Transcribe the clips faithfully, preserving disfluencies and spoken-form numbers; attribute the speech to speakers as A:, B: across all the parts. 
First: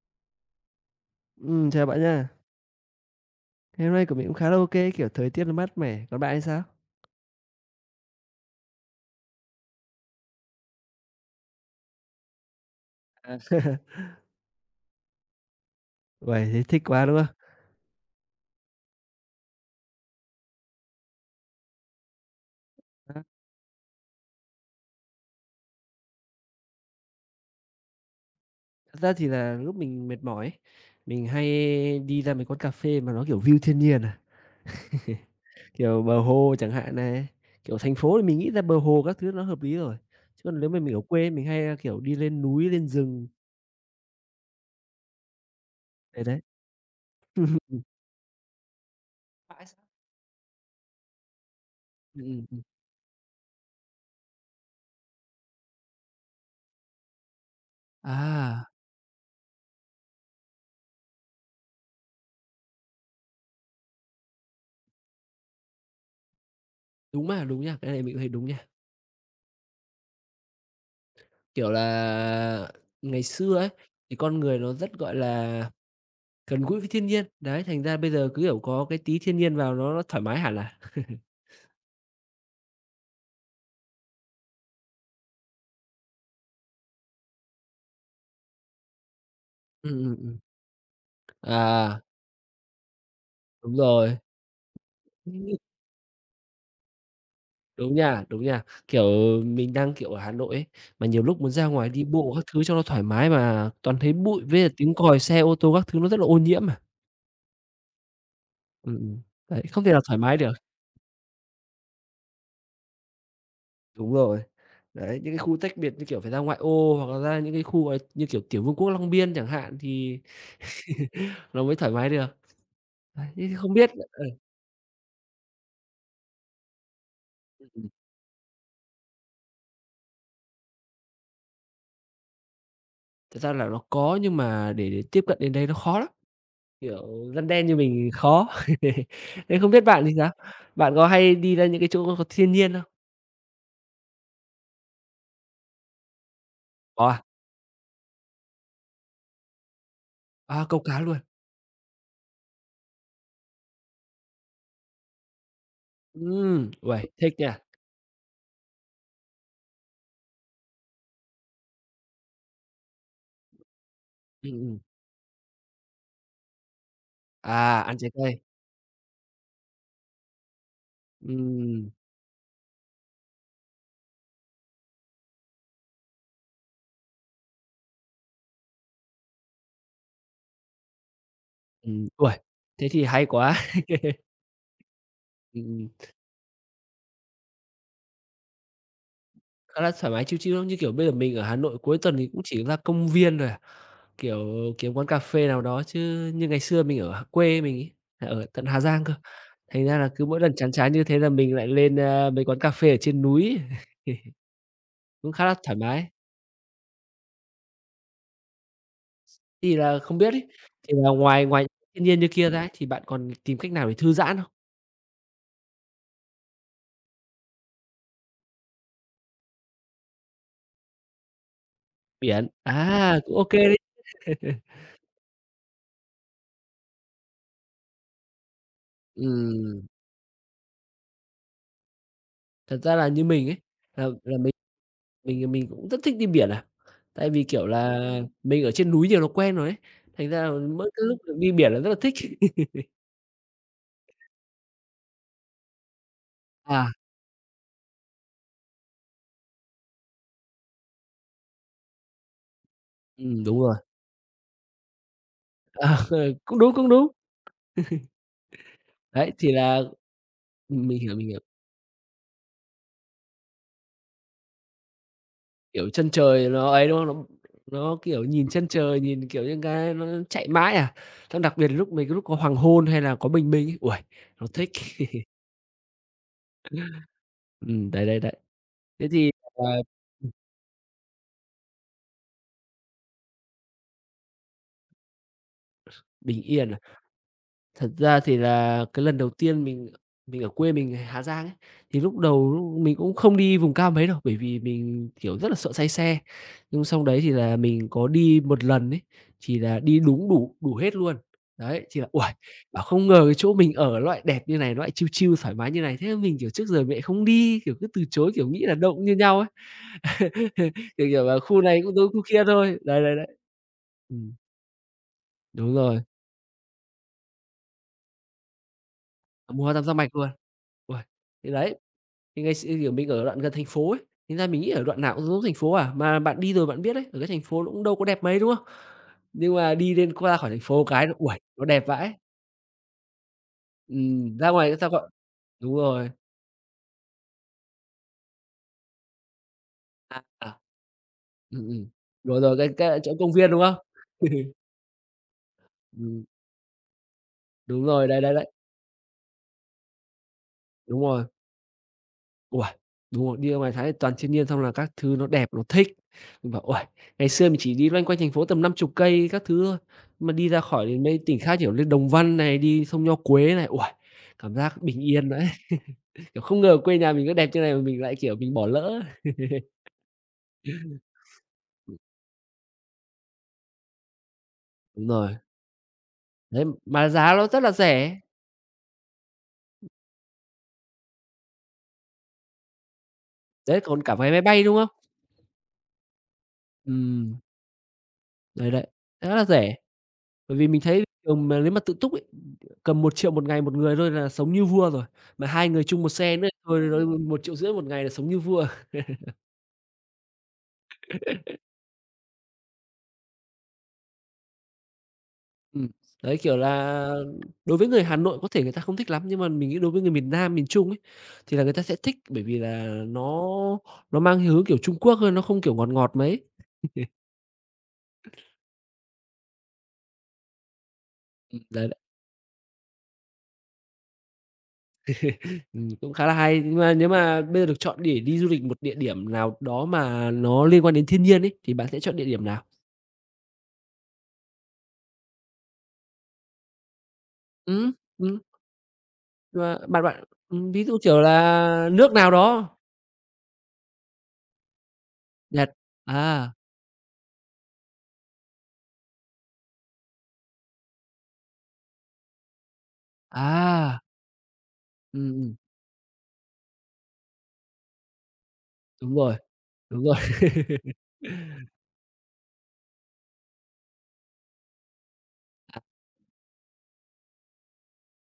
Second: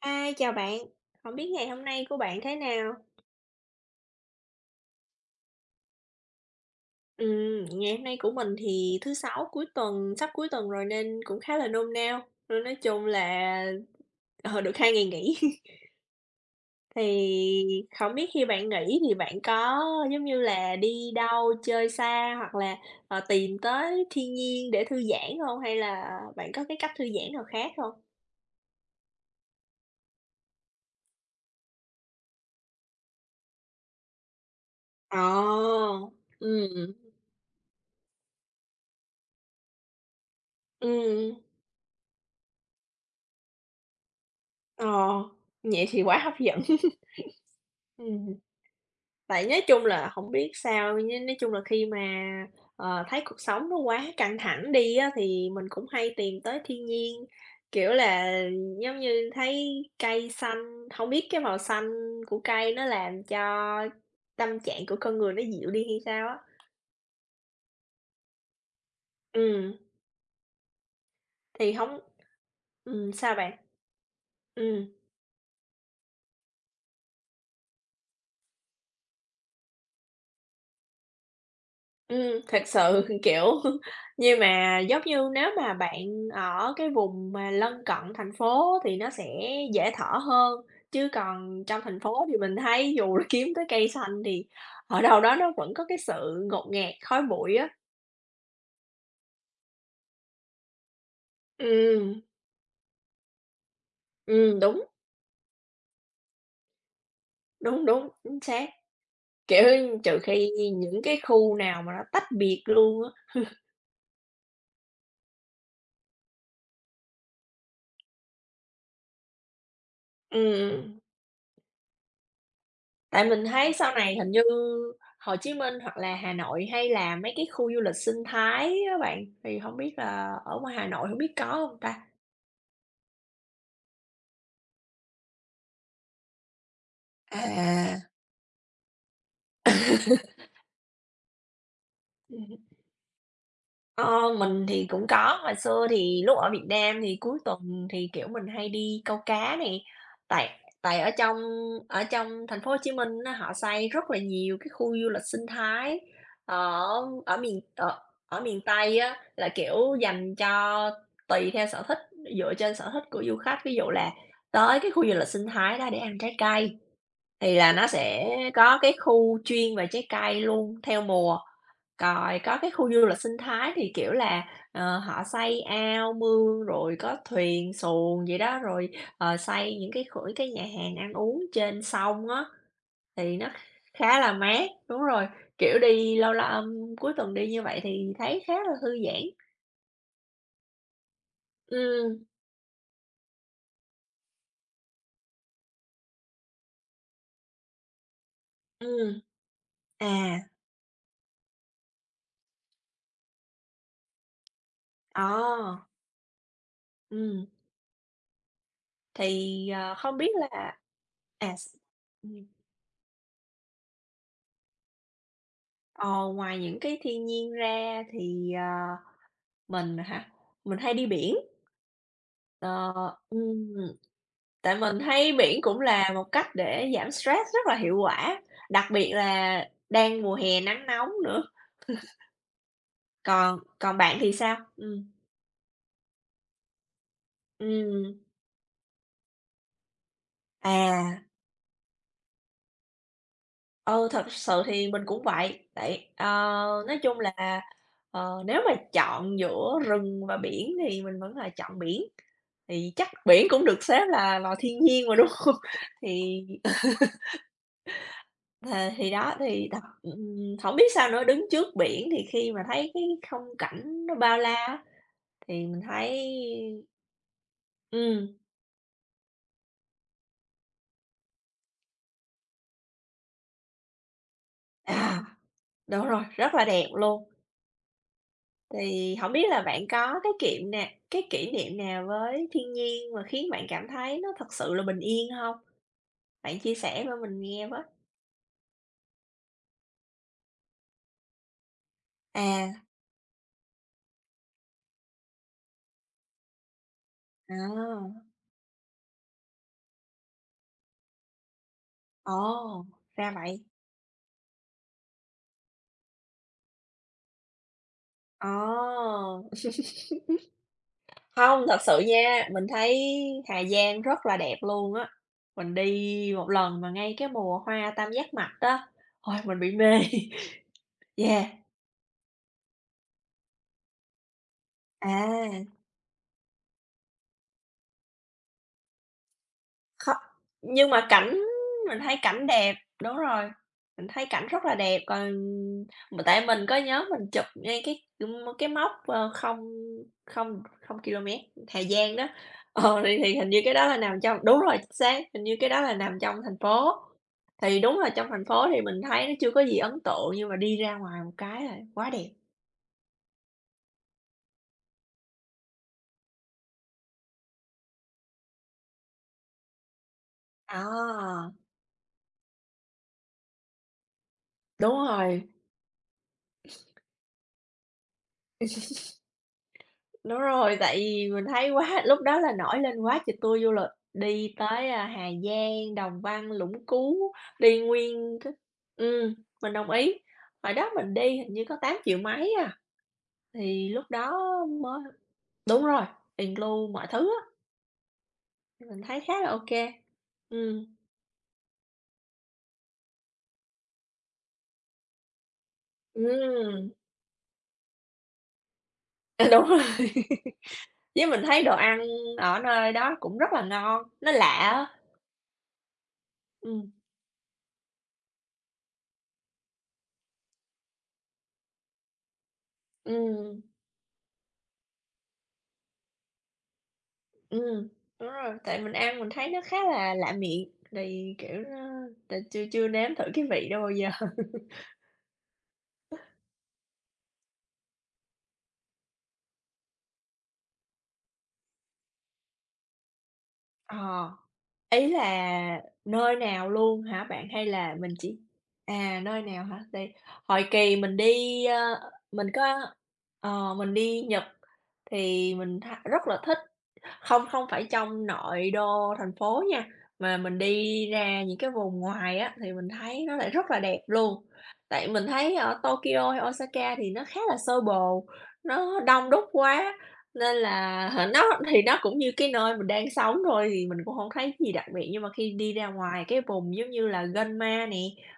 A: ai, chào bạn. Hổng biết ngày
B: Ừm,
A: hôm
B: chào bạn
A: nay của
B: nha.
A: bạn thế nào?
B: Ngày hôm nay của mình cũng khá là ok, kiểu, thời tiết nó mát mẻ, còn bạn thì sao?
A: Ừm, ngày hôm nay của mình thì thứ Sáu, cuối tuần sắp cuối tuần rồi, nên cũng khá là nôn nao, nên nói chung
B: À!
A: là ờ, được hai ngày nghỉ.
B: Uầy, thế thích quá, đúng không?
A: Thì hổng biết khi bạn nghỉ thì bạn có, giống như là, đi đâu chơi xa, hoặc là, ờ,
B: [unintelligible]
A: tìm tới thiên nhiên để thư giãn hông? Hay là bạn có cái cách thư giãn nào khác hông?
B: Thật ra thì là lúc mình mệt mỏi ấy, mình hay đi ra mấy quán cà phê mà nó, kiểu, view thiên nhiên, à,
A: Ờ,
B: kiểu, bờ hồ chẳng
A: ừm.
B: hạn này. Kiểu, thành phố thì mình nghĩ ra bờ hồ các thứ nó hợp lý rồi, chứ còn lếu mà mình ở quê
A: Ừm.
B: mình hay, a, kiểu, đi lên núi lên rừng.
A: Ờ, vậy thì quá
B: Đấy,
A: hấp
B: đấy,
A: dẫn.
B: ừm.
A: Ừm. Tại nói chung
B: [unintelligible]
A: là hổng biết sao, nh nói chung là khi mà,
B: Ừm, ừm, ừm.
A: ờ, thấy cuộc sống nó quá căng thẳng đi á, thì mình cũng hay tìm tới thiên nhiên, kiểu là,
B: À!
A: giống như, thấy cây xanh hông biết cái màu xanh của cây nó làm cho tâm trạng của con người nó dịu đi hay sao á.
B: Đúng mà, đúng nha, cái mình cũng thấy đúng nha.
A: Ừm.
B: Kiểu
A: Thì hổng
B: là,
A: ừm,
B: ngày
A: sao bạn?
B: xưa ấy thì con người nó
A: Ừm.
B: rất, gọi là, gần gũi với thiên nhiên, đấy, thành ra bây giờ cứ, kiểu, có cái tí thiên nhiên vào nó nó thoải mái hẳn à.
A: Ừm, thực sự, kiểu, nhưng mà, giống như, nếu mà bạn ở cái vùng mà lân cận thành phố á thì nó sẽ dễ
B: Ừm, ừm,
A: thở
B: ừm.
A: hơn, chứ còn trong thành
B: À!
A: phố thì mình thấy dù là kiếm tới
B: Đúng
A: cây
B: rồi.
A: xanh thì ở đâu đó nó
B: [unintelligible]
A: vẫn có cái sự ngột ngạt, khói bụi á.
B: Đúng nha, đúng nha. Kiểu, mình đang, kiểu, ở Hà Nội ấy, mà nhiều lúc muốn ra ngoài đi
A: Ừm.
B: bộ các thứ cho nó thoải mái mà toàn thấy bụi với
A: Ừm,
B: lại
A: đúng.
B: tiếng còi xe ô tô các thứ nó rất là ô nhiễm mà.
A: Đúng, đúng, chính xác.
B: Ừm, ừm, đấy,
A: Kiểu,
B: không thể nào thoải
A: trừ
B: mái
A: khi
B: được.
A: nhi những cái khu nào mà nó tách biệt luôn á.
B: Đúng rồi, đấy, những cái khu tách biệt như kiểu phải ra ngoại ô hoặc là, ra những cái khu mà như, kiểu kiểu, vương quốc Long Biên chẳng hạn, thì
A: Ừm, ừm.
B: nó mới thoải mái được.
A: Tại
B: À,
A: mình
B: thế thì không
A: thấy
B: biết
A: sau
B: bạn
A: này
B: ơi.
A: hình như Hồ Chí Minh, hoặc là Hà Nội, hay là mấy cái
B: Ừm,
A: khu du
B: ừm.
A: lịch sinh thái á bạn, thì hổng biết là ở ngoài Hà Nội hổng biết có hông ta?
B: Thật ra là nó có nhưng mà để để tiếp cận đến đấy nó khó lắm, kiểu, dân đen như
A: À!
B: mình khó, thế không biết bạn thì sao? Bạn có hay đi ra những cái chỗ có thiên nhiên không?
A: Ơ, mình thì cũng có, hồi xưa thì lúc ở Việt Nam
B: Có
A: thì
B: à?
A: cuối tuần thì, kiểu, mình hay đi câu cá nè, tại
B: À, câu cá
A: tại ở
B: luôn.
A: trong ở trong thành phố Hồ Chí Minh á, họ xây rất là nhiều cái khu du lịch sinh thái
B: Ừm,
A: ở
B: uầy thích
A: ở
B: nha.
A: miền ở ở miền Tây á, là, kiểu, dành cho tùy theo sở thích dựa trên sở thích của du khách. Ví dụ là
B: Ừm, ừm.
A: tới cái khu du lịch sinh thái đó để ăn trái cây, thì là
B: À,
A: nó
B: ăn trái
A: sẽ
B: cây.
A: có cái khu chuyên về trái cây luôn theo mùa,
B: Ừm.
A: rồi có cái khu du lịch sinh thái thì, kiểu là, ờ, họ xây ao, mương, rồi có thuyền xuồng vậy đó, rồi, ờ, xây những cái kh cái nhà hàng ăn uống trên
B: Ừm,
A: sông
B: uầy.
A: á,
B: Thế thì hay
A: thì nó
B: quá.
A: khá là mát. Đúng rồi, kiểu,
B: Ừm.
A: đi lâu l ờm, cuối tuần đi như vậy thì thấy khá là thư giãn.
B: Khá là thoải mái chill, chill, ưm, như kiểu, bây giờ mình ở Hà Nội cuối tuần
A: Ừm.
B: thì cũng chỉ la công viên thôi à, kiểu, kiếm quán cà phê nào đó. Chứ như ngày xưa mình ở h quê mình ấy, là ở tận Hà Giang cơ,
A: Ừm.
B: thành ra là cứ
A: À!
B: mỗi lần chán chán như thế là mình lại lên, a, mấy quán cà phê ở trên núi, cũng khá là thoải
A: Ờ.
B: mái.
A: Ừm. Thì,
B: Thì
A: ờ,
B: là
A: không
B: không
A: biết
B: biết ấy,
A: là
B: thì là ngoài
A: à,
B: ngoài
A: s
B: thiên nhiên như
A: ừm.
B: kia ra thì bạn còn tìm cách nào để thư giãn không?
A: Ờ, ngoài những cái thiên nhiên ra thì, ờ mình hả? Mình hay đi biển.
B: Biển.
A: Ờ,
B: À, cũng ô kê
A: ừm.
B: đấy!
A: Tại mình thấy biển cũng là một cách để giảm stress rất là hiệu quả, đặc biệt là
B: Ừm.
A: đang mùa hè nắng nóng nữa.
B: Thật ra là như mình ấy,
A: Còn còn
B: là
A: bạn thì
B: là mình
A: sao? Ừm.
B: mình là mình cũng rất thích đi biển à, tại vì, kiểu là,
A: Ừm.
B: mình ở trên núi nhiều nó quen rồi ấy, thành ra là mỗi cái lúc
A: À.
B: được đi biển là rất là thích.
A: Ừ, thật sự thì mình cũng vậy. Tại ờ,
B: À.
A: nói chung là, ờ, nếu mà chọn giữa rừng và biển thì mình vẫn là chọn biển, thì chắc
B: Ừm,
A: biển
B: đúng
A: cũng
B: rồi.
A: được xếp là lò thiên nhiên mà, đúng không?
B: Ờ,
A: Thì
B: cũng đúng, cũng đúng.
A: Ờ, thì
B: Đấy,
A: đó,
B: thì
A: thì,
B: là
A: [unintelligible] ừm, hổng biết
B: ừm, mình
A: sao
B: hiểu,
A: nữa,
B: mình hiểu.
A: đứng trước biển thì khi mà thấy cái khung cảnh nó bao la á, thì mình
B: Kiểu, chân
A: thấy
B: trời nó ấy, đúng không? Nó nó, kiểu,
A: Ừm.
B: nhìn chân trời, nhìn, kiểu như cái nó chạy mãi à. Xong đặc biệt là lúc mình có lúc có hoàng hôn hay là có bình minh ấy, uầy, nó thích.
A: À! Đúng rồi, rất là đẹp luôn.
B: Ừm, đấy, đấy, đấy. Thế
A: Thì
B: thì
A: hổng biết là bạn
B: [unintelligible]
A: có
B: ừm.
A: cái kiệm nào cái kỷ niệm nào với thiên nhiên mà khiến bạn cảm thấy nó thực sự là bình yên hông?
B: Bình
A: Bạn
B: yên
A: chia
B: à?
A: sẻ vơ mình nghe với.
B: Thật ra thì là cái lần đầu tiên mình mình ở quê, mình người Hà Giang ấy, thì lúc đầu
A: À.
B: lúc mình cũng không đi vùng cao mấy đâu. Bởi vì mình, kiểu, rất là sợ say xe. Nhưng sau đấy thì là mình có
A: À!
B: đi một lần ấy, thì là đi đúng đủ đủ hết luôn. Đấy, chì là uầy, bảo:
A: Ồ,
B: "Không ngờ
A: ra
B: cái chỗ
A: vậy!
B: mình ở ló lại đẹp như này, nó lại chill chill thoải mái như này." Thế mình, kiểu, trước giờ mình lại không đi, kiểu, cứ từ chối, kiểu,
A: Ờ!
B: nghĩ là đâu cũng như nhau ấy. Kiểu, kiểu là "Khu
A: Không, thật
B: này cũng
A: sự
B: giống khu kia
A: nha, mình
B: thôi."
A: thấy
B: Đấy, đấy, đấy.
A: Hà Giang rất
B: Ừm.
A: là đẹp luôn á. Mình
B: Đúng rồi.
A: đi một lần mà ngay cái mùa hoa tam giác mạch á, ôi
B: À,
A: mình
B: mùa
A: bị
B: hoa tam giác
A: mê.
B: mạch luôn. Uầy.
A: Yeah.
B: Thì đấy, thì ngày x kiểu, mình ở đoạn gần thành phố ấy, thành ra mình nghĩ ở đoạn nào cũng giống thành phố
A: À!
B: à. Mà bạn đi rồi bạn biết đấy, ở cái thành phố nó cũng đâu có đẹp mấy, đúng không? Nhưng mà đi lên
A: Kho
B: qua khỏi thành phố
A: nhưng
B: cái,
A: mà
B: nó,
A: cảnh
B: uầy, nó đẹp
A: mình
B: vãi!
A: thấy cảnh đẹp. Đúng rồi, mình thấy
B: Ừm,
A: cảnh
B: ra
A: rất
B: ngoài
A: là
B: người ta
A: đẹp.
B: gọi
A: Còn
B: đúng rồi.
A: mà tại mình có nhớ mình chụp ngay cái, ưm, mơ cái mốc, ơ, không
B: À, à.
A: không không ki lô mét,
B: Ừm,
A: Hà
B: ừm.
A: Giang đó.
B: Rồi, rồi, ra ca
A: Ờ,
B: chỗ
A: thì
B: công
A: thì
B: viên,
A: hình như
B: đúng không?
A: cái đó là nằm trong đúng rồi, chính xác, hình như cái đó là nằm
B: Ừm.
A: trong thành phố. Thì
B: Đúng
A: đúng
B: rồi,
A: là
B: đấy,
A: trong
B: đấy,
A: thành
B: đấy.
A: phố thì mình thấy nó chưa có gì ấn tượng, nhưng mà đi ra
B: Đúng
A: ngoài
B: rồi.
A: một cái là quá đẹp.
B: Uầy, đúng rồi. Đi ra ngoài thái toàn chiên nghiên, xong là các thứ nó đẹp, nó thích. Mình bảo :"Uầy, ngày xưa mình chỉ đi loanh quanh thành phố tầm năm chục cây các thứ thôi. Mà đi ra khỏi đến mấy tỉnh
A: À!
B: khác, kiểu, lên Đồng Văn này, đi sông Nho Quế này. Uầy, cảm giác
A: Đúng
B: bình yên vãi."
A: rồi.
B: Kiểu, không ngờ quê nhà mình có đẹp như này mà mình lại, kiểu, mình bỏ lỡ ấy.
A: Đúng rồi. Tại vì mình thấy quá lúc đó là nổi lên quá tr tour du lịch, đi tới, a,
B: Đúng
A: Hà
B: rồi.
A: Giang, Đồng Văn,
B: Đấy,
A: Lũng
B: mà giá
A: Cú,
B: nó rất là
A: đi
B: rẻ.
A: nguyên c ừm, mình đồng ý. Hồi đó mình đi hình như có tám triệu mấy à.
B: Đấy
A: Thì
B: còn
A: lúc
B: cả vé
A: đó
B: máy bay, đúng không?
A: mới đúng rồi, ìn cờ lu mọi thứ
B: Ừm.
A: á.
B: Rồi đấy,
A: Mình thấy khá
B: khá là
A: là ô
B: rẻ.
A: kê.
B: Bởi vì mình
A: Ừm.
B: thấy cùng mà nếu mà tự túc ấy, cầm một triệu một ngày một người thôi là sống như vua rồi, mà hai người chung một xe nữa thôi
A: Ừm.
B: r rồi một triệu rưỡi một ngày là sống như vua à.
A: À, đúng rồi. Với mình thấy đồ ăn ở nơi đó cũng rất là ngon, nó lạ á.
B: Ừm, đấy, kiểu
A: Ừm.
B: là, đối với người Hà Nội có thể người ta không thích lắm nhưng mà mình nghĩ đối với người miền Nam, miền Trung ấy, thì là người ta sẽ thích bởi vì là nó
A: Ừm.
B: nó mang hơi hướng, kiểu, Trung Quốc thôi, nó không, kiểu, ngọt ngọt mấy.
A: Ừm, đúng rồi, tại mình ăn mình thấy nó khá là lạ miệng, thì,
B: Ừm,
A: kiểu, ơ,
B: đấy, đấy.
A: t chưa chưa nếm thử cái vị đó bao giờ.
B: Ừm, cũng khá là hay, nhưng mà nếu mà bây giờ được chọn để đi du lịch một địa điểm nào đó mà nó liên quan đến thiên nhiên ấy, thì bạn sẽ chọn địa điểm nào?
A: Ờ, ý là nơi nào luôn hả bạn? Hay
B: Ừm,
A: là mình chỉ
B: ừm.
A: à, nơi
B: Nhưng
A: nào
B: mà
A: hả?
B: bạn
A: Đây,
B: bạn,
A: hồi
B: ừm, ví
A: kỳ
B: dụ,
A: mình
B: kiểu
A: đi,
B: là,
A: ơ,
B: nước nào
A: mình có
B: đó?
A: ờ, mình đi Nhật thì
B: Nhật.
A: mình tha rất là
B: À!
A: thích, hông, không phải trong nội đô thành phố nha, mà mình đi ra những cái vùng ngoài á, thì mình thấy nó lại rất là đẹp
B: À!
A: luôn. Tại mình
B: Ừm, ừm.
A: thấy ở Tokyo hay Osaka thì nó khá là xô bồ, nó
B: Đúng
A: đông
B: rồi,
A: đúc quá,
B: đúng rồi.
A: nên là, hả nó thì nó cũng như cái nơi mình đang sống thôi thì mình cũng hông thấy gì đặc biệt. Nhưng mà khi đi ra ngoài cái vùng, giống như là, Gunma nè,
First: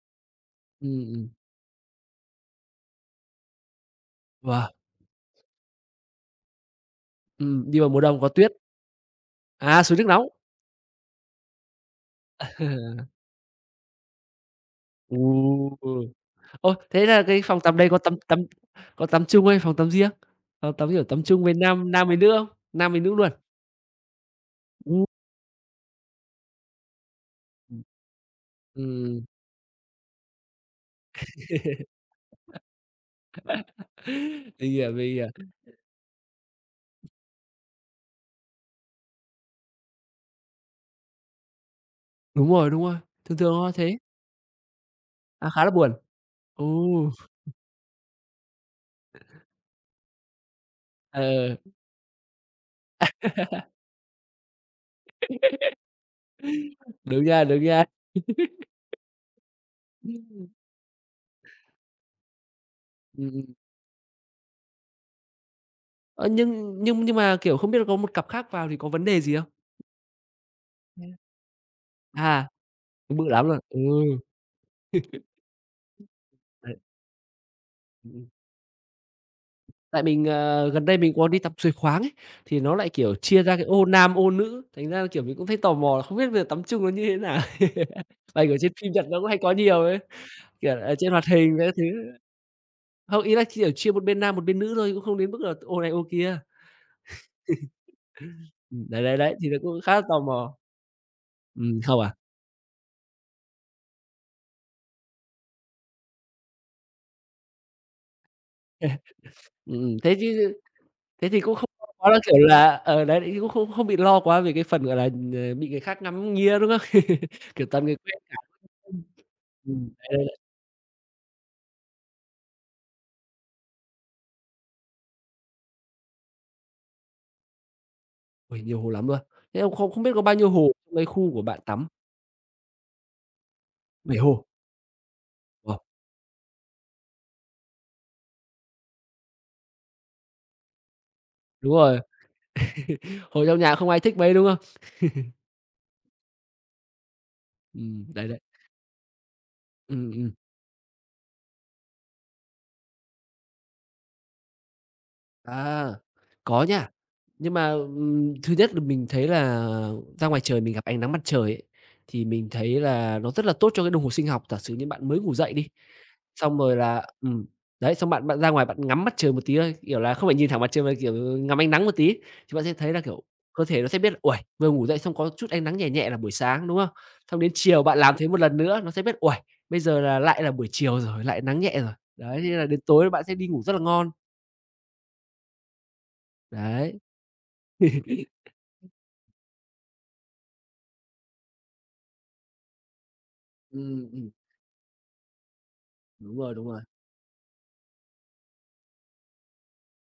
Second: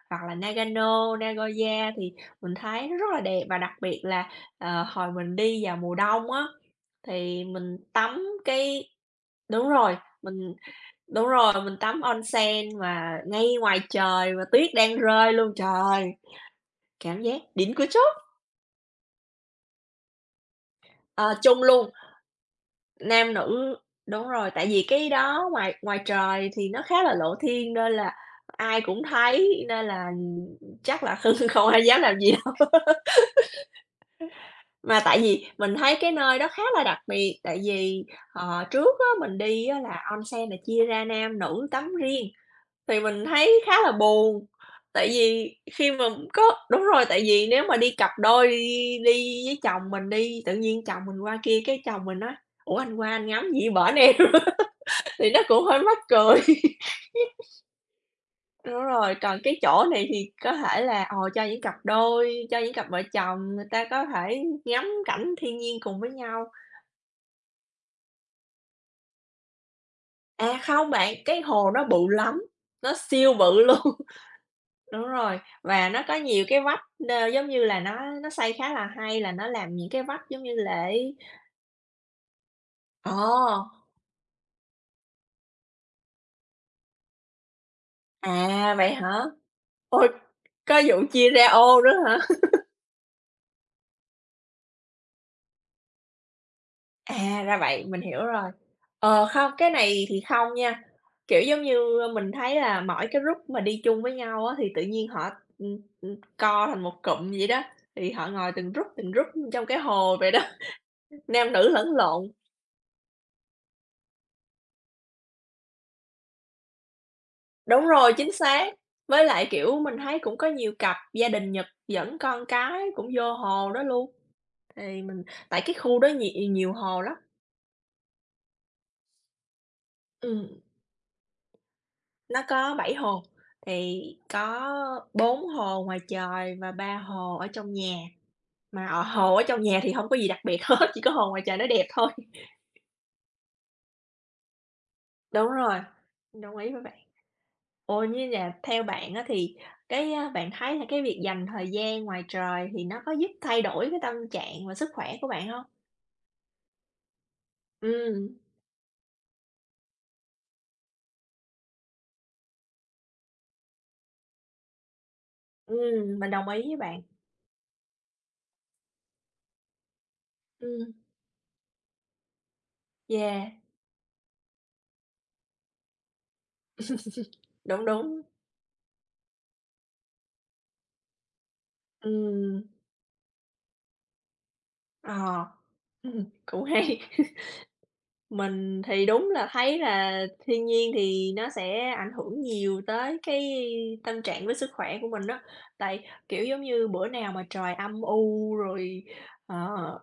A: hoặc là
B: Ừm,
A: Nagano,
B: ừm.
A: Nagoya thì mình thấy nó rất là đẹp. Và đặc biệt là,
B: Wow!
A: ờ, hồi mình đi vào mùa đông á, thì
B: Ừm,
A: mình
B: đi vào mùa đông
A: tắm
B: có tuyết.
A: cái đúng
B: À, suối
A: rồi,
B: nước nóng.
A: mình đúng rồi, mình tắm onsen mà ngay ngoài trời mà tuyết đang rơi luôn
B: U.
A: trời,
B: Ôi, thế
A: cảm
B: là
A: giác
B: cái phòng
A: đỉnh
B: tắm
A: của
B: đấy có tắm
A: chóp.
B: tắm có tắm chung hay phòng tắm riêng, phòng tắm, kiểu, tắm
A: Ờ,
B: chung với
A: chung luôn.
B: nam nam với nữ không? Nam với nữ luôn?
A: Nam nữ đúng rồi, tại vì cái đó ngoài ngoài trời thì nó khá là lộ thiên
B: Ừm.
A: nên là ai cũng
B: Ừm.
A: thấy nên là chắc là hưng không ai dám làm gì đâu.
B: Mình hiểu,
A: Mà
B: mình
A: tại
B: hiểu.
A: vì mình thấy cái nơi đó khá là đặc biệt, tại vì, ờ, trước á, mình đi á, là onsen là chia ra nam nữ tắm riêng,
B: Đúng rồi, đúng rồi,
A: thì mình
B: thường thường
A: thấy
B: nó là
A: khá là
B: thế.
A: buồn. Tại
B: À,
A: vì
B: khá là
A: khi
B: buồn,
A: mà có đúng rồi,
B: ù.
A: tại vì nếu mà đi cặp đôi đi đi với chồng mình đi, tự nhiên chồng mình qua
B: Ờ.
A: kia cái chồng mình nói: "Ủa, anh qua anh ngắm gì ở bển em?" Thì nó cũng hơi mắc cười.
B: Đúng nha, đúng nha.
A: Đúng rồi, còn cái chỗ này thì
B: Ừm.
A: có thể là, ờ, cho những cặp đôi, cho những cặp vợ
B: Ừm, ừm.
A: chồng, người ta có thể ngắm cảnh thiên nhiên cùng với
B: Ơ,
A: nhau.
B: nhưng nhưng nhưng mà, kiểu, không biết là có một cặp khác vào thì có vấn đề gì không?
A: À, không
B: Ừm.
A: bạn, cái hồ nó bự lắm,
B: Ha.
A: nó
B: Cũng bự
A: siêu
B: lắm luôn.
A: bự luôn.
B: Ừm.
A: Đúng rồi, và nó có nhiều cái
B: Đấy.
A: vách n giống như là, nó
B: Ừm, ừm.
A: nó xây khá là hay là nó làm những
B: Tại
A: cái
B: mình,
A: vách giống như
B: ờ, gần đây mình
A: lễ
B: có đi tắm suối khoáng ấy thì nó lại,
A: Ờ!
B: kiểu, chia ra cái ô nam, ô nữ, thành ra là, kiểu, mình cũng thấy tò mò là không biết bây giờ tắm chung nó như thế nào? Tại kiểu trên
A: À,
B: phim
A: vậy
B: Nhật nó
A: hả?
B: cũng hay có nhiều ấy,
A: Ôi!
B: kiểu,
A: có
B: ở
A: vụ
B: trên hoạt
A: chia ra
B: hình các
A: ô
B: thứ.
A: nữa hả?
B: Không, ý là chia chia một bên nam, một bên nữ thôi chứ cũng không đến mức là ô này ô kia.
A: À, ra vậy, mình hiểu rồi.
B: Ừm, đấy, đấy,
A: Ờ,
B: đấy, thì
A: hông,
B: nó
A: cái
B: cũng khá là
A: này
B: tò
A: thì
B: mò.
A: không
B: Ừm không à.
A: nha, kiểu, giống như,
B: Ừm, không à.
A: mình thấy là mỗi cái group mà đi chung với nhau á, thì tự nhiên họ, ừm, ừm, co thành một cụm vậy đó, thì họ ngồi từng group, từng group trong cái
B: Ừm, ừm,
A: hồ
B: thế
A: vậy đó,
B: chứ thế thì
A: nam
B: cũng
A: nữ
B: không có
A: lẫn
B: quá là
A: lộn.
B: kiểu là ờ, đấy thế thì cũng không không bị lo quá vì cái phần, gọi là, ờ, bị người khác ngắm nghía, đúng không? Kiểu, toàn
A: Đúng
B: người
A: rồi,
B: quen
A: chính
B: mà.
A: xác. Với lại, kiểu,
B: Ừm.
A: mình thấy cũng
B: [unintelligible]
A: có nhiều cặp gia đình Nhật dẫn con cái cũng vô hồ đó luôn. Thì mình tại cái khu đó nh nhiều hồ lắm.
B: Ôi, nhiều hồ lắm luôn. Thế không không không biết có bao nhiêu
A: Ừm.
B: hồ lấy khu của bạn tắm?
A: Nó có bảy hồ, thì
B: bảy hồ?
A: có bốn
B: Đúng rồi.
A: hồ ngoài trời và ba hồ ở trong nhà, mà ở hồ ở trong nhà thì hông có gì đặc biệt hết, chỉ có hồ ngoài trời nó
B: Đúng
A: đẹp
B: rồi.
A: thôi.
B: Hồ trong nhà không ai thích mấy, đúng không?
A: Đúng rồi. Đồng ý với bạn. Ủa,
B: Ừm, đấy,
A: như
B: đấy.
A: nhà theo bạn á, thì
B: Ừm,
A: cái, a,
B: ừm.
A: bạn thấy là cái việc dành thời gian ngoài trời thì nó có giúp thay đổi cái tâm trạng và sức khỏe của bạn hông?
B: À, có nha. Nhưng mà, ừm,
A: Ừm.
B: thứ nhất là mình thấy là ra ngoài trời mình gặp ánh nắng mặt trời ấy, thì mình thấy là nó rất là tốt cho cái đồng hồ sinh học. Giả sử như bạn mới ngủ dậy đi,
A: Ừm, mình đồng
B: xong
A: ý
B: rồi
A: với
B: là
A: bạn.
B: ừm, đấy, xong bạn bạn ra ngoài bạn ngắm mặt trời một tí thôi, kiểu là, không phải nhìn thẳng mặt trời mà,
A: Ừm.
B: kiểu, ngắm ánh nắng một tí, chúng ta sẽ thấy là, kiểu,
A: Yeah.
B: cơ thể nó sẽ biết là, ôi, vừa ngủ dậy xong có chút ánh nắng nhẹ nhẹ là buổi sáng, đúng không? Xong đến chiều
A: Đúng,
B: bạn làm
A: đúng.
B: thế một lần nữa nó sẽ biết, ôi, bây giờ lại là buổi chiều rồi, lại nắng nhẹ rồi. Đấy, thế
A: Ừm.
B: là đến tối bạn sẽ đi ngủ rất là ngon.
A: Ờ, ừm, cũng hay.
B: Đấy.
A: Mình thì đúng là thấy là thiên nhiên thì nó sẽ ảnh hưởng nhiều tới cái
B: Ừm,
A: tâm
B: ừm.
A: trạng với sức khỏe của mình á, tại,
B: Đúng
A: kiểu
B: rồi,
A: giống
B: đúng rồi.
A: như, bữa nào mà trời âm u rồi, ờ,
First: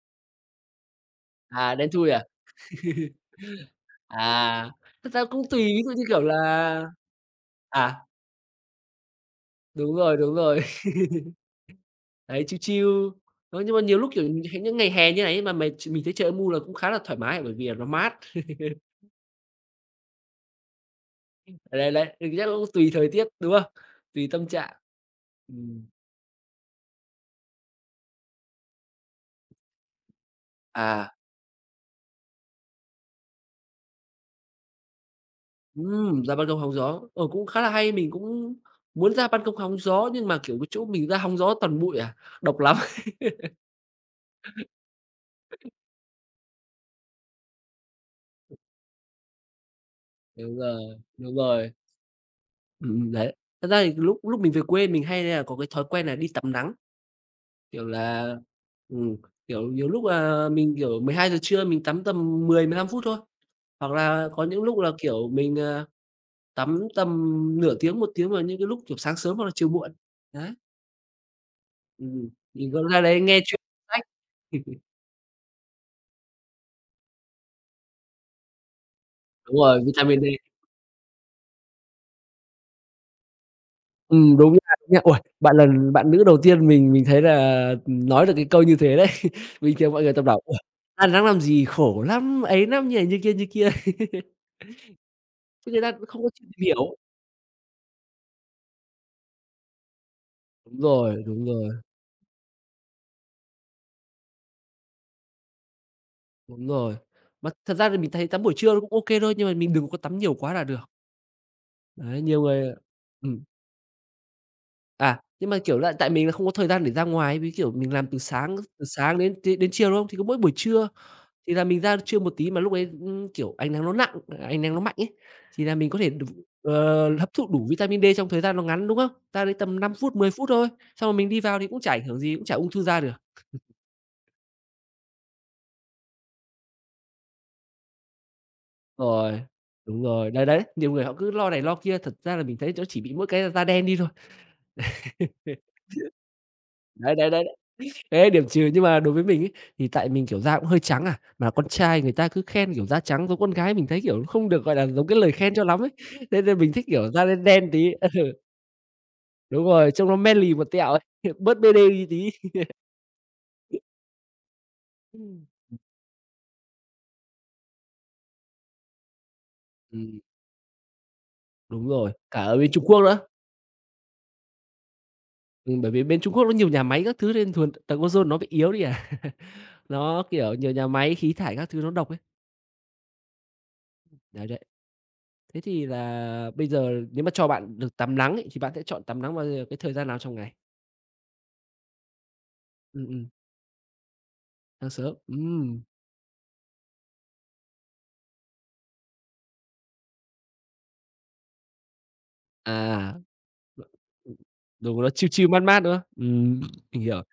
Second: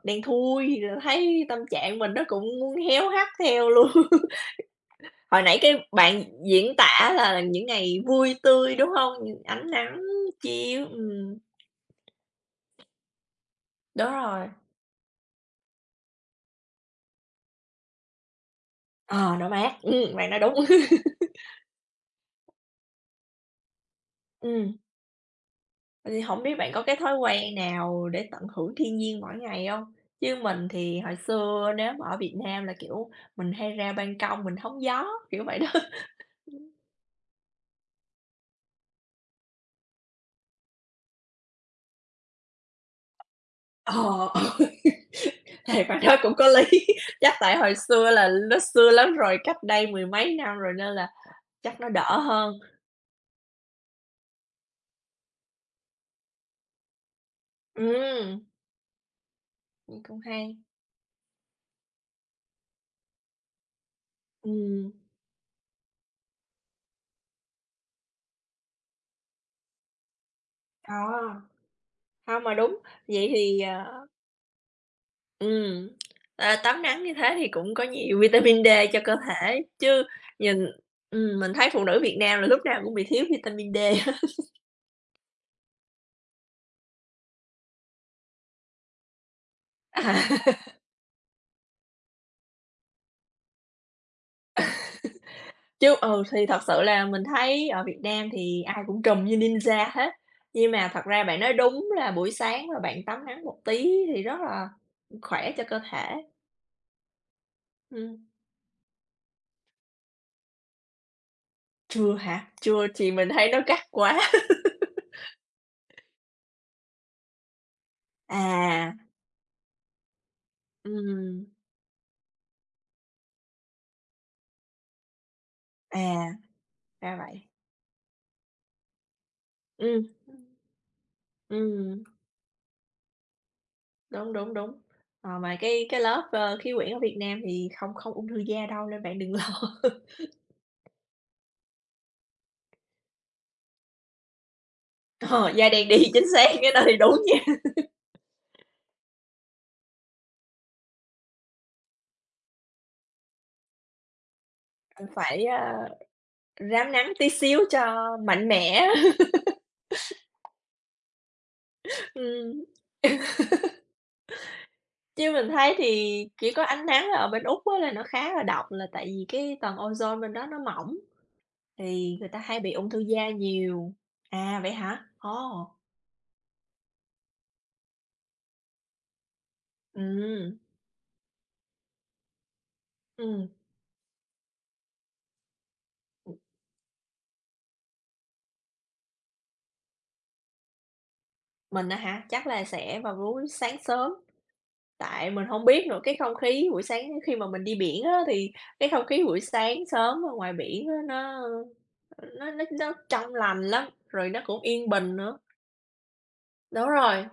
A: đen thui, thấy tâm
B: À, đen
A: trạng
B: thui
A: mình nó
B: à?
A: cũng muốn héo hắt theo luôn.
B: À, thực ra cũng
A: Hồi nãy
B: tùy ví
A: cái
B: dụ như kiểu
A: bạn
B: là
A: diễn tả là những ngày
B: à.
A: vui tươi, đúng hông? Ánh
B: Đúng
A: nắng
B: rồi, đúng rồi.
A: chiếu, ừm.
B: Đấy, chill chill, ơ, nhưng mà nhiều lúc,
A: Đó
B: kiểu,
A: rồi.
B: h những ngày hè như thế này ấy mà mè ch mình thấy trời âm u là cũng khá là thoải mái bởi vì là nó mát.
A: Ờ, nó mát, ừm, bạn nói đúng.
B: Ờ, đấy, đấy, thì chắc cũng tùy thời tiết, đúng không? Tùy tâm trạng.
A: Ừm.
B: Ừm.
A: Vậy thì hổng biết bạn có cái thói quen nào để tận hưởng thiên nhiên mỗi ngày hông? Chứ mình thì
B: À.
A: hồi xưa nếu mà ở Việt Nam là, kiểu, mình hay ra ban công, mình hóng gió, kiểu vậy đó.
B: Ừm, ra ban công hóng gió. Ờ, cũng khá là hay, mình cũng muốn ra ban công hóng gió nhưng mà, kiểu, cái chỗ mình ra hóng gió toàn bụi à, độc lắm.
A: Ờ, ừ. Thì bạn nói cũng có lý, chắc tại hồi xưa là ló xưa lắm rồi, cách đây mười mấy
B: Đúng
A: năm rồi
B: rồi,
A: nên là
B: đúng rồi.
A: chắc nó đỡ hơn.
B: Ừm, ừm, đấy. Thật ra thì lúc lúc mình về quê mình hay nà có cái thói quen là đi tắm nắng. Kiểu là,
A: Ừm.
B: ừm, kiểu, nhiều
A: Ưm,
B: lúc
A: cũng
B: là
A: hay.
B: mình kiểu mười hai giờ trưa mình tắm tầm mười, mười lăm phút thôi. Hoặc là có những lúc là,
A: Ừm.
B: kiểu, mình, ờ, tắm tầm nửa tiếng, một tiếng vào những cái lúc, kiểu, sáng sớm hoặc là chiều muộn. Đấy.
A: Ờ.
B: Ừm,
A: Hông, mà
B: mình
A: đúng.
B: vẫn ra đấy
A: Vậy
B: nghe truyện
A: thì,
B: sách.
A: ờ Ừm, ờ, tắm nắng như thế thì cũng có nhiều vitamin D cho cơ
B: Đúng
A: thể
B: rồi,
A: chứ
B: vitamin D.
A: nhìn ừm, mình thấy phụ nữ Việt Nam là lúc nào cũng bị thiếu vitamin D hết.
B: Ừm, đúng [unintelligible] nha. Uầy! Bạn là bạn nữ đầu tiên mình mình thấy là, ừm, nói được cái câu như thế đấy. Bình thường mọi người
A: À.
B: toàn bảo: "Uầy, ăn nắng làm gì khổ lắm, ấy lắm", như này, như kia, như kia. Thì người ta
A: Chứ
B: cũng không
A: ừ,
B: có
A: thì thật sự
B: hiểu.
A: là mình thấy ở Việt Nam thì ai cũng trùm như ninja hết, nhưng
B: Đúng
A: mà thật
B: rồi,
A: ra bạn
B: đúng
A: nói
B: rồi.
A: đúng là buổi sáng mà bạn tắm nắng một tí thì rất là, ưm, khỏe cho cơ thể.
B: Đúng rồi. Mà thật ra thì mình thấy
A: Ừm.
B: tắm buổi trưa nó cũng OK thôi, nhưng mà mình đừng có tắm nhiều quá là được.
A: Trưa
B: Đấy, nhiều
A: hả?
B: người, ờ
A: Trưa, thì mình
B: ừm.
A: thấy nó gắt quá.
B: À, nhưng mà, kiểu là, tại mình là không có thời gian để ra ngoài, với, kiểu, mình làm từ sáng từ
A: À.
B: sáng đến t đến chiều, đúng hông? Thì có mỗi buổi trưa,
A: Ừm.
B: thì là mình ra trưa một tí mà lúc đấy, ưm, kiểu, ánh nắng nó nặng à, ánh nắng nó mạnh ấy, thì là mình có thể đủ
A: À,
B: ờ,
A: ra
B: hấp thụ
A: vậy.
B: đủ vitamin D trong thời gian nó ngắn, đúng không? Ra đây tầm năm
A: Ừm,
B: phút, mười phút thôi, xong rồi mình đi vào thì cũng chả
A: ừm.
B: ảnh hưởng gì, cũng chả ung thư da được.
A: Đúng, đúng, đúng. Ờ, mà cái cái lớp, ơ, khí quyển ở Việt Nam thì không không ung thư da đâu nên bạn đừng
B: Rồi,
A: lo.
B: đúng rồi. Đấy, đấy, nhiều người họ cứ lo này lo kia, thật ra là mình thấy chó chỉ bị mỗi cái da đen đi thôi.
A: Ờ, da đen đi, chính xác, cái đó thì
B: Đấy,
A: đúng
B: đấy, đấy.
A: nha.
B: Cái đấy là điểm trừ nhưng mà đối với mình ấy, thì tại mình, kiểu, da cũng hơi trắng à, mà con trai người ta cứ khen, kiểu, da trắng giống con gái mình thấy, kiểu, nó không được, gọi là,
A: Ờ,
B: giống cái lời
A: phải,
B: khen cho
A: ơ,
B: lắm ấy, thế nên mình thích,
A: rám
B: kiểu,
A: nắng
B: da
A: tí
B: đen
A: xíu
B: đen tí.
A: cho
B: Ừ.
A: mạnh mẽ.
B: Đúng rồi, trông nó manly một tẹo ấy, bớt pêđê đi tí.
A: Ừm. Chứ
B: Ừm.
A: mình thấy
B: Ừm.
A: thì chỉ có ánh nắng ở bên Úc á là nó khá là độc là tại vì cái tầng
B: Ừm.
A: ozone bên đó nó mỏng,
B: Đúng rồi,
A: thì người ta
B: cả ở
A: hay
B: bên
A: bị
B: Trung
A: ung thư
B: Quốc nữa.
A: da nhiều. À, vậy hả? Ồ.
B: Ừm, bởi vì bên Trung Quốc nó nhiều nhà máy các thứ lên thường tầng ozone nó bị yếu đi à. Nó, kiểu,
A: Ừm.
B: nhiều nhà máy khí thải các thứ nó độc ấy.
A: Ừm.
B: Đấy, đấy. Thế thì
A: [unintelligible]
B: là bây giờ nếu mà cho bạn được tắm lắng ấy, thì bạn sẽ chọn tắm nắng vào giờ cái thời gian nào trong ngày?
A: Mình á hả, chắc là sẽ
B: Ừm,
A: vào mỗi
B: ừm.
A: buổi sáng sớm.
B: Sáng sớm,
A: Tại mình hông
B: ừm.
A: biết nữa, cái không khí buổi sáng khi mà mình đi biển á, thì cái không khí buổi sáng sớm ở ngoài biển á, nó nó nó nó
B: À.
A: trong lành lắm, rồi nó cũng yên
B: Đúng nó
A: bình
B: chill
A: nữa.
B: chill mát mát, đúng không? Ừm,
A: Đúng
B: mình hiểu.
A: rồi.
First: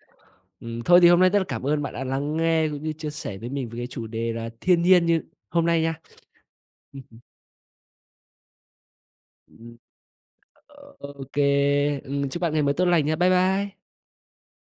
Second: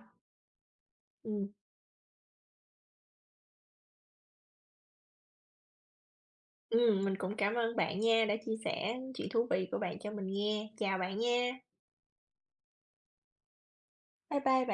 B: Ừm, thôi thì hôm nay rất là
A: Ừm.
B: cảm ơn bạn đã lắng nghe cũng như chia sẻ với mình về cái chủ đề là thiên nhiên như hôm nay nha.
A: Ừm, mình
B: Ừm.
A: cũng cảm ơn bạn nha đã chia sẻ chuyện thú vị
B: Ừm.
A: của bạn cho mình nghe. Chào
B: Ô
A: bạn
B: ô
A: nha.
B: kê. Ừm, chúc bạn ngày mới tốt lành nha. Bye bye.
A: Bye bye bạn.